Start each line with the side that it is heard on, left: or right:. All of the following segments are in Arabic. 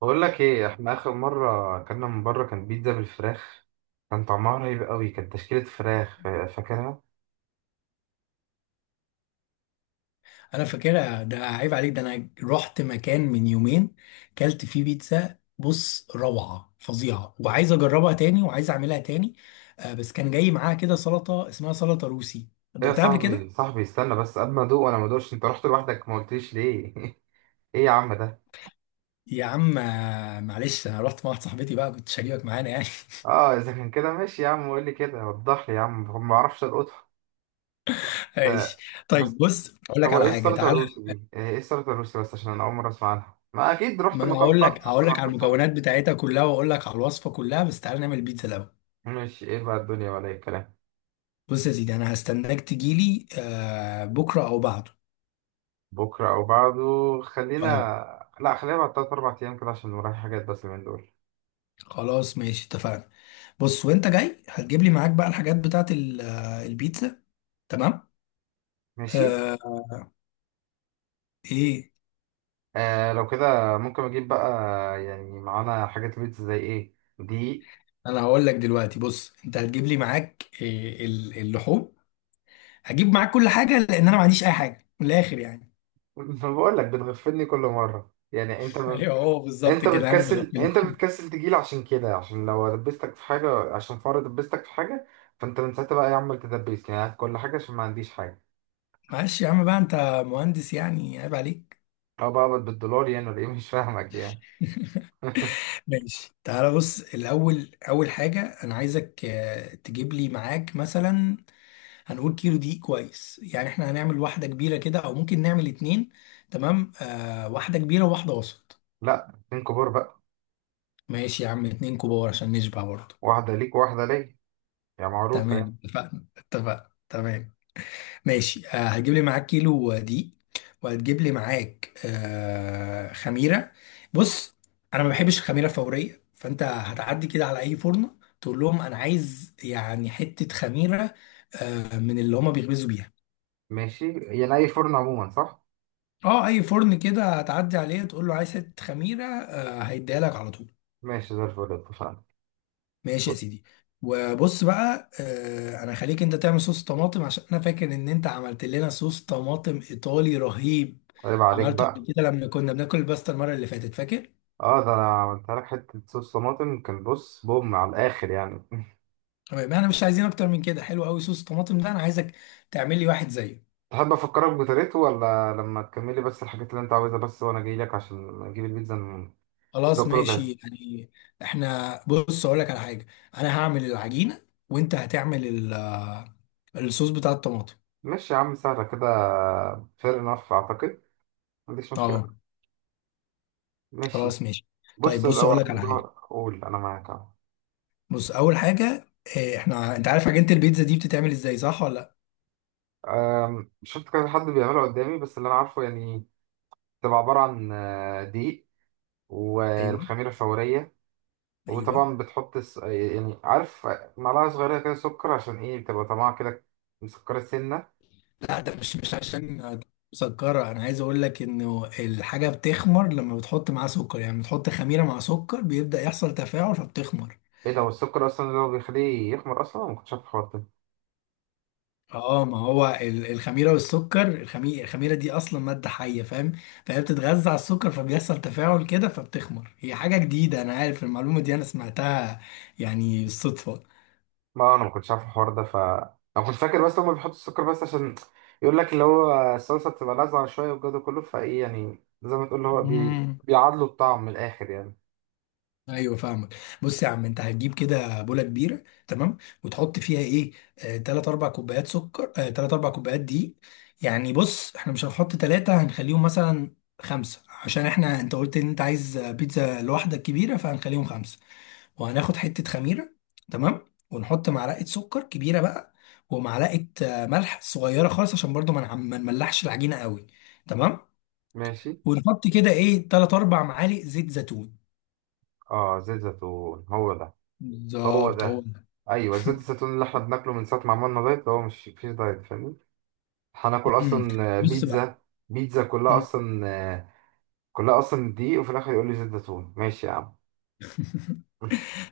right: بقول لك ايه، احنا اخر مره اكلنا من بره كان بيتزا بالفراخ. كان طعمها رهيب قوي، كانت تشكيله فراخ، فاكرها.
left: انا فاكرها، ده عيب عليك. ده انا رحت مكان من يومين كلت فيه بيتزا، بص، روعة فظيعة، وعايز اجربها تاني وعايز اعملها تاني. بس كان جاي معاها كده سلطة اسمها سلطة روسي.
right: ايه يا
left: دقتها قبل
right: صاحبي
left: كده؟
right: صاحبي استنى بس قبل ما ادوق، وانا ما ادوقش، انت رحت لوحدك ما قلتليش ليه؟ ايه يا عم ده.
left: يا عم معلش، انا رحت مع واحده صاحبتي بقى، كنت شاريك معانا يعني.
right: اه اذا كان كده ماشي يا عم، قول لي كده وضح لي يا عم، ما اعرفش القطها. ف...
left: ماشي.
right: بس
left: طيب بص اقول لك
right: هو
left: على
right: ايه
left: حاجه،
right: السلطه
left: تعالى.
right: الروسي دي؟ ايه السلطه الروسي، بس عشان انا اول مره اسمع عنها، ما اكيد رحت
left: ما انا
right: مكان
left: هقول
right: فخم
left: لك هقول
right: عشان
left: لك على
right: واحده صاحبتي.
left: المكونات بتاعتها كلها، واقول لك على الوصفه كلها، بس تعالى نعمل بيتزا الاول.
right: ماشي، ايه بقى الدنيا ولا ايه الكلام؟
left: بص يا سيدي، انا هستناك تجيلي بكره او بعده.
right: بكرة أو بعده. خلينا،
left: اه،
right: لا خلينا بعد تلات أربع أيام كده عشان ورايا حاجات، بس من دول
left: خلاص ماشي اتفقنا. بص وانت جاي هتجيب لي معاك بقى الحاجات بتاعت البيتزا. تمام.
right: ماشي.
left: آه. ايه؟
right: آه لو كده ممكن أجيب بقى، يعني معانا حاجات بيتزا زي إيه دي؟
left: انا هقول لك دلوقتي، بص انت هتجيب لي معاك إيه، اللحوم. هجيب معاك كل حاجه، لان انا ما عنديش اي حاجه من الاخر يعني.
right: بقول لك بتغفلني كل مرة، يعني
left: ايوه، هو بالظبط
right: أنت
left: كده، انا
right: بتكسل،
left: بغفلك.
right: أنت بتكسل تجيلي عشان كده، عشان لو دبستك في حاجة عشان فار دبستك في حاجة، فأنت من ساعتها بقى يا عم تدبسني، يعني هات كل حاجة عشان ما عنديش حاجة،
left: معلش يا عم، بقى انت مهندس يعني، عيب عليك.
right: أو بقى بالدولار يعني، ولا إيه؟ مش فاهمك يعني.
left: ماشي، تعالى بص، الاول اول حاجه انا عايزك تجيب لي معاك مثلا، هنقول كيلو دقيق كويس، يعني احنا هنعمل واحدة كبيرة كده او ممكن نعمل اتنين. تمام، آه، واحدة كبيرة وواحدة وسط.
right: لا اتنين كبار بقى،
left: ماشي يا عم، اتنين كبار عشان نشبع برضه.
right: واحدة ليك وواحدة ليا، يا معروفة يعني.
left: تمام، اتفقنا اتفقنا، تمام. ماشي آه، هتجيب لي معاك كيلو دقيق، وهتجيب لي معاك خميرة. بص، انا ما بحبش الخميرة فورية، فانت هتعدي كده على اي فرن تقول لهم انا عايز يعني حتة خميرة، من اللي هما بيخبزوا بيها.
right: ماشي يعني أي فرن عموما، صح؟
left: اه، اي فرن كده هتعدي عليه تقول له عايز حته خميره، هيديها لك على طول.
right: ماشي زي الفل، اتفقنا.
left: ماشي يا سيدي. وبص بقى، انا خليك انت تعمل صوص طماطم، عشان انا فاكر ان انت عملت لنا صوص طماطم ايطالي رهيب.
right: طيب عليك
left: عملته قبل
right: بقى.
left: كده لما كنا بناكل الباستا المره اللي فاتت، فاكر؟
right: اه ده أنا عملتها لك حتة صوص طماطم كان بص بوم على الآخر يعني.
left: تمام، احنا مش عايزين اكتر من كده، حلو قوي صوص الطماطم ده، انا عايزك تعمل لي واحد زيه.
right: تحب أفكرك بطريقته، ولا لما تكملي بس الحاجات اللي أنت عاوزها بس وأنا جاي لك عشان أجيب البيتزا ده
left: خلاص
right: كله
left: ماشي
right: جاهز.
left: يعني. احنا بص اقول لك على حاجه. انا هعمل العجينه، وانت هتعمل الصوص بتاع الطماطم.
right: ماشي يا عم سهلة كده. فير انف أعتقد ما عنديش مشكلة.
left: اه،
right: ماشي.
left: خلاص ماشي. طيب
right: بص
left: بص
right: لو
left: اقول
right: على
left: لك على
right: الموضوع،
left: حاجه.
right: قول أنا معاك أهو.
left: بص اول حاجه، احنا انت عارف عجينه البيتزا دي بتتعمل ازاي، صح ولا لا؟
right: شفت كذا حد بيعمله قدامي بس اللي أنا عارفه يعني، تبقى عبارة عن دقيق،
left: ايوه،
right: والخميرة الفورية،
left: ايوه.
right: وطبعا بتحط يعني عارف، معلقة صغيرة كده سكر عشان ايه بتبقى طعمها كده مسكرة سنة.
left: لا، ده مش عشان مسكره، انا عايز اقول لك انه الحاجه بتخمر لما بتحط معاها سكر، يعني بتحط خميره مع سكر بيبدا يحصل تفاعل فبتخمر.
right: ايه ده، هو السكر اصلا اللي هو بيخليه يخمر اصلا؟ أنا ما كنتش عارف الحوار ده.
left: اه، ما هو الخميره والسكر، الخميره دي اصلا ماده حيه، فاهم؟ فهي بتتغذى على السكر، فبيحصل تفاعل كده فبتخمر. هي حاجه جديده، انا عارف المعلومه دي، انا سمعتها يعني بالصدفه.
right: ما انا ما كنتش عارف الحوار ده، ف انا كنت فاكر بس هما بيحطوا السكر بس عشان يقول لك اللي هو الصلصة بتبقى لاذعة شوية والجو ده كله، فايه يعني زي ما تقول اللي هو
left: مم.
right: بيعادلوا الطعم من الاخر يعني.
left: ايوه فاهمك. بص يا عم، انت هتجيب كده بوله كبيره، تمام، وتحط فيها ايه، تلات اربع كوبايات سكر، تلات اربع كوبايات دقيق. يعني بص، احنا مش هنحط تلاتة، هنخليهم مثلا خمسة، عشان احنا انت قلت ان انت عايز بيتزا لوحدك كبيره، فهنخليهم خمسة. وهناخد حته خميره، تمام. ونحط معلقه سكر كبيره بقى، ومعلقه ملح صغيره خالص عشان برضو ما نملحش العجينه قوي. تمام.
right: ماشي.
left: ونحط كده ايه، تلات اربع معالق زيت زيتون.
right: اه زيت زيتون هو ده. هو
left: بالظبط هو
right: ده،
left: ده.
right: ايوه زيت الزيتون اللي احنا بناكله من ساعة ما عملنا دايت، هو مش فيش دايت فاهمني؟ هناكل
left: امم.
right: اصلا
left: بص بقى.
right: بيتزا، بيتزا كلها
left: مم.
right: اصلا كلها اصلا دقيق، وفي الاخر يقول لي زيت زيتون، ماشي يا عم.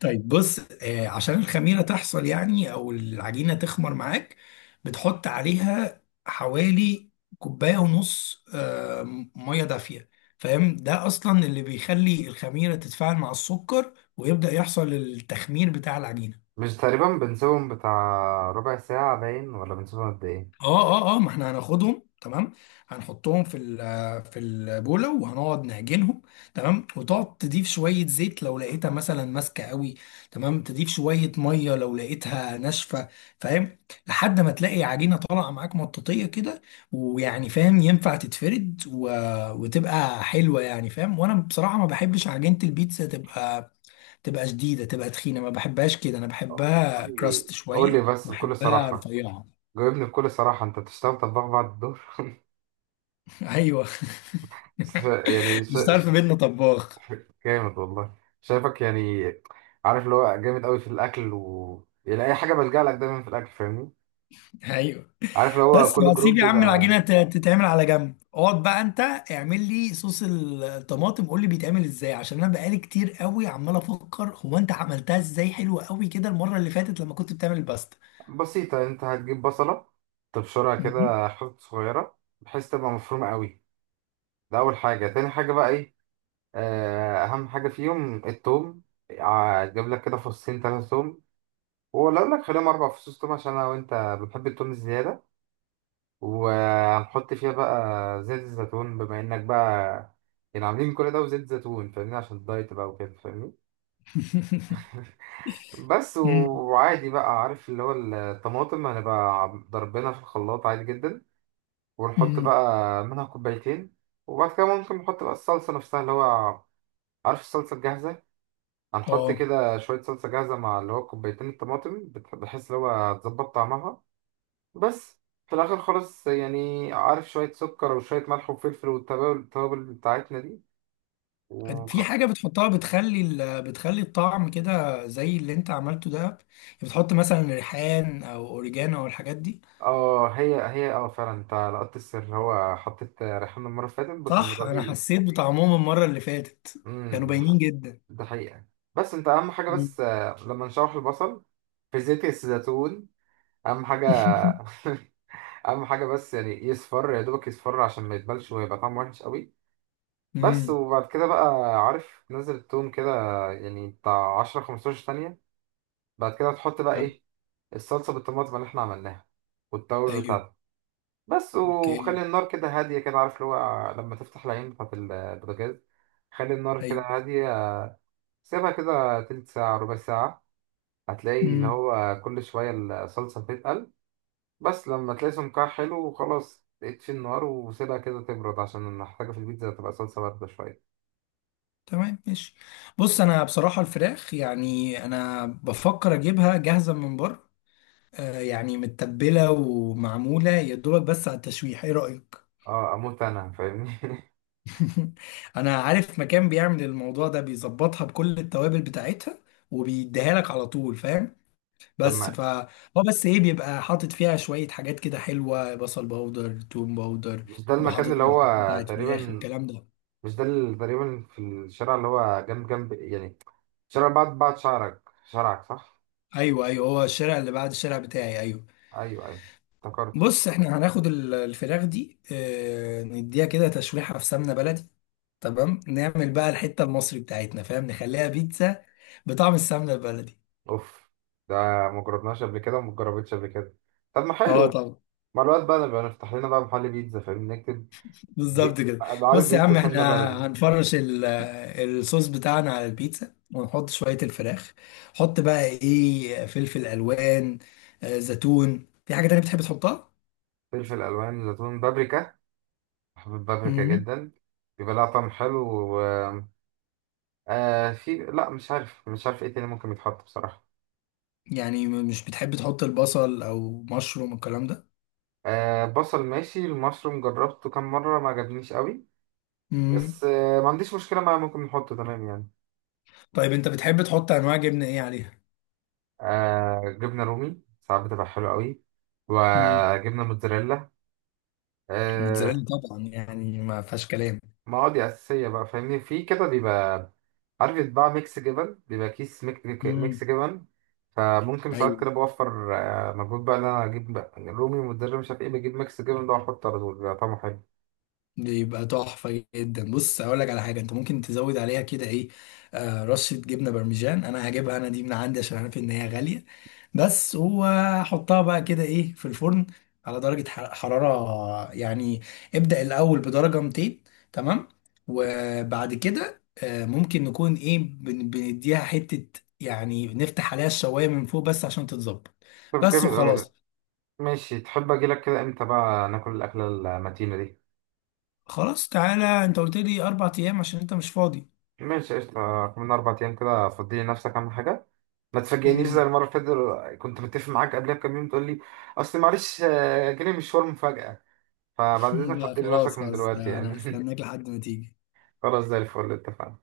left: طيب بص عشان الخميرة تحصل يعني، او العجينة تخمر معاك، بتحط عليها حوالي كوباية ونص، مية دافية. فاهم؟ ده اصلا اللي بيخلي الخميرة تتفاعل مع السكر، ويبدأ يحصل التخمير بتاع العجينة.
right: مش تقريبا بنسيبهم بتاع ربع ساعة باين، ولا بنسيبهم قد ايه؟
left: اه اه اه، ما احنا هناخدهم، تمام. هنحطهم في البوله، وهنقعد نعجنهم. تمام، وتقعد تضيف شويه زيت لو لقيتها مثلا ماسكه قوي. تمام، تضيف شويه ميه لو لقيتها ناشفه، فاهم؟ لحد ما تلاقي عجينه طالعه معاك مطاطيه كده، ويعني فاهم، ينفع تتفرد وتبقى حلوه يعني، فاهم؟ وانا بصراحه ما بحبش عجينه البيتزا تبقى، شديده، تبقى تخينه. ما بحبهاش كده، انا
right: قول
left: بحبها
right: لي
left: كراست
right: قول لي
left: شويه،
right: بس بكل
left: بحبها
right: صراحة،
left: رفيعه.
right: جاوبني بكل صراحة، انت بتشتغل طباخ بعد الدور؟
left: ايوه.
right: ش- يعني ش...
left: مش تعرف
right: ش...
left: بينا طباخ.
right: جامد والله. شايفك يعني، عارف اللي هو جامد قوي في الاكل، و يعني اي حاجة بلجأ لك دايما في الاكل فاهمني،
left: ايوه.
right: عارف اللي هو
left: بس
right: كل
left: هسيب
right: جروب
left: يا عم
right: بيبقى.
left: العجينه تتعمل على جنب، اقعد بقى انت اعمل لي صوص الطماطم، قول لي بيتعمل ازاي، عشان انا بقالي كتير قوي عمال افكر هو انت عملتها ازاي حلوه قوي كده المره اللي فاتت لما كنت بتعمل الباستا.
right: بسيطة، انت هتجيب بصلة تبشرها
left: مهم.
right: كده حتت صغيرة بحيث تبقى مفرومة قوي. ده أول حاجة. تاني حاجة بقى ايه، آه، أهم حاجة فيهم التوم. هتجيب لك كده فصين تلاتة توم، ولا أقول لك خليهم أربع فصوص توم عشان أنا وأنت بنحب التوم الزيادة. وهنحط فيها بقى زيت الزيتون، بما إنك بقى يعني عاملين كل ده وزيت زيتون فاهمني، عشان الدايت بقى وكده فاهمني.
left: مم.
right: وعادي بقى عارف، اللي هو الطماطم هنبقى ضربنا في الخلاط عادي جدا، ونحط
left: مم.
right: بقى منها كوبايتين. وبعد كده ممكن نحط بقى الصلصة نفسها، اللي هو عارف الصلصة الجاهزة، هنحط
left: اه،
right: كده شوية صلصة جاهزة مع اللي هو كوبايتين الطماطم بحيث اللي هو هتظبط طعمها. بس في الآخر خالص يعني عارف، شوية سكر وشوية ملح وفلفل، والتوابل بتاعتنا دي وخ...
left: في حاجه بتحطها بتخلي الطعم كده زي اللي انت عملته ده يعني، بتحط مثلا ريحان او اوريجانو او الحاجات دي.
right: اه هي هي، اه فعلا انت لقطت السر، هو حطيت ريحان المرة اللي فاتت، بس
left: صح،
right: المرة
left: انا
right: دي.
left: حسيت بطعمهم المره اللي فاتت، كانوا
right: امم،
left: باينين جدا.
right: ده حقيقة. بس انت أهم حاجة
left: مم.
right: بس آه، لما نشوح البصل في زيت الزيتون. اهم حاجه. اهم حاجه بس يعني يصفر، يا دوبك يصفر عشان ما يتبلش ويبقى طعمه وحش قوي. بس،
left: امم.
right: وبعد كده بقى عارف، تنزل التوم كده يعني بتاع 10 15 ثانيه. بعد كده تحط بقى
left: لا.
right: ايه، الصلصه بالطماطم اللي احنا عملناها والتوابل
left: ايوه.
right: بتاعتها. بس،
left: اوكي.
right: وخلي النار كده هاديه، كده عارف اللي هو لما تفتح العين بتاعت البوتاجاز، خلي النار كده
left: ايوه.
right: هاديه. سيبها كده تلت ساعه ربع ساعه، هتلاقي اللي
left: امم.
right: هو كل شويه الصلصه بتتقل. بس لما تلاقي سمكها حلو وخلاص، اطفي النار وسيبها كده تبرد، عشان انا محتاجة في البيتزا تبقى صلصة باردة شوية.
left: تمام ماشي. بص انا بصراحه الفراخ، يعني انا بفكر اجيبها جاهزه من بره، آه يعني متبله ومعموله يا دوبك بس على التشويح، ايه رايك؟
right: اه اموت انا فاهمني.
left: انا عارف مكان بيعمل الموضوع ده، بيظبطها بكل التوابل بتاعتها، وبيديها لك على طول، فاهم؟
right: طب
left: بس
right: ما
left: ف هو بس ايه، بيبقى حاطط فيها شوية حاجات كده حلوة، بصل باودر، توم باودر.
right: مش ده
left: بيبقى
right: المكان
left: حاطط
right: اللي هو
left: بهارات بتاعت فراخ،
right: تقريبا؟
left: الكلام ده.
right: مش ده اللي تقريبا في الشارع اللي هو جنب يعني، شارع بعد شعرك، شارعك، صح؟
left: ايوه ايوه، هو الشارع اللي بعد الشارع بتاعي، ايوه.
right: ايوه ايوه، افتكرته.
left: بص، احنا هناخد الفراخ دي، اه نديها كده تشويحة في سمنة بلدي. تمام، نعمل بقى الحتة المصري بتاعتنا، فاهم، نخليها بيتزا بطعم السمنة البلدي.
right: اوف، ده مجربناش قبل كده، ومجربتش قبل كده. طب ما
left: اه
right: حلو،
left: طبعا.
right: مع الوقت بقى نبقى نفتح لنا بقى محل بيتزا فاهمني، نكتب
left: بالظبط كده.
right: عارف،
left: بص يا
right: بيتزا
left: عم احنا
right: سمنة بلدي.
left: هنفرش الصوص بتاعنا على البيتزا، ونحط شوية الفراخ. حط بقى ايه، فلفل الوان، زيتون، في حاجة تانية بتحب تحطها؟
right: فلفل الوان، زيتون، بابريكا، حبوب بابريكا
left: امم.
right: جدا، بيبقى لها طعم حلو. و... آه في، لا مش عارف ايه تاني ممكن يتحط بصراحة.
left: يعني مش بتحب تحط البصل او مشروم الكلام ده؟
right: آه بصل ماشي، المشروم جربته كام مرة ما عجبنيش قوي،
left: امم.
right: بس آه ما عنديش مشكلة معاه، ممكن نحطه تمام يعني.
left: طيب انت بتحب تحط انواع جبنة ايه عليها؟
right: آه جبنة رومي ساعات بتبقى حلوة قوي،
left: امم.
right: وجبنة موتزاريلا، آه.
left: موتزاريلا طبعا، يعني ما فيهاش كلام.
right: ما هو دي أساسية بقى فاهمني، في كده بيبقى عارف يتباع ميكس جبن، بيبقى كيس
left: امم.
right: ميكس جبن، فممكن ساعات كده بوفر آه، مجهود بقى إن أنا أجيب بقى رومي ومدرب مش عارف إيه، بجيب ميكس جبن ده وأحطه على طول بيبقى طعمه حلو.
left: بيبقى تحفة جدا. بص هقول لك على حاجة انت ممكن تزود عليها كده، ايه، آه رشة جبنة برمجان، انا هجيبها انا دي من عندي عشان عارف ان هي غالية. بس وحطها بقى كده ايه في الفرن، على درجة حرارة يعني، ابدأ الاول بدرجة 200. تمام. وبعد كده آه، ممكن نكون ايه، بنديها حتة يعني، نفتح عليها الشواية من فوق بس عشان تتظبط.
right: طب
left: بس
right: جامد أوي.
left: وخلاص.
right: ماشي، تحب أجيلك كده إمتى بقى ناكل الأكلة المتينة دي؟
left: خلاص تعالى انت قلت لي 4 ايام عشان انت مش فاضي.
right: ماشي قشطة، كمان أربع أيام كده، فضي لنفسك أهم حاجة. ما تفاجئنيش زي المرة اللي فاتت، كنت متفق معاك قبلها بكام يوم تقول لي أصل معلش آه، جالي مشوار مفاجأة. فبعد إذنك
left: لا
right: فضي
left: خلاص
right: لنفسك من
left: خلاص،
right: دلوقتي
left: ده انا
right: يعني.
left: هستناك لحد ما تيجي.
right: خلاص زي الفل، اتفقنا.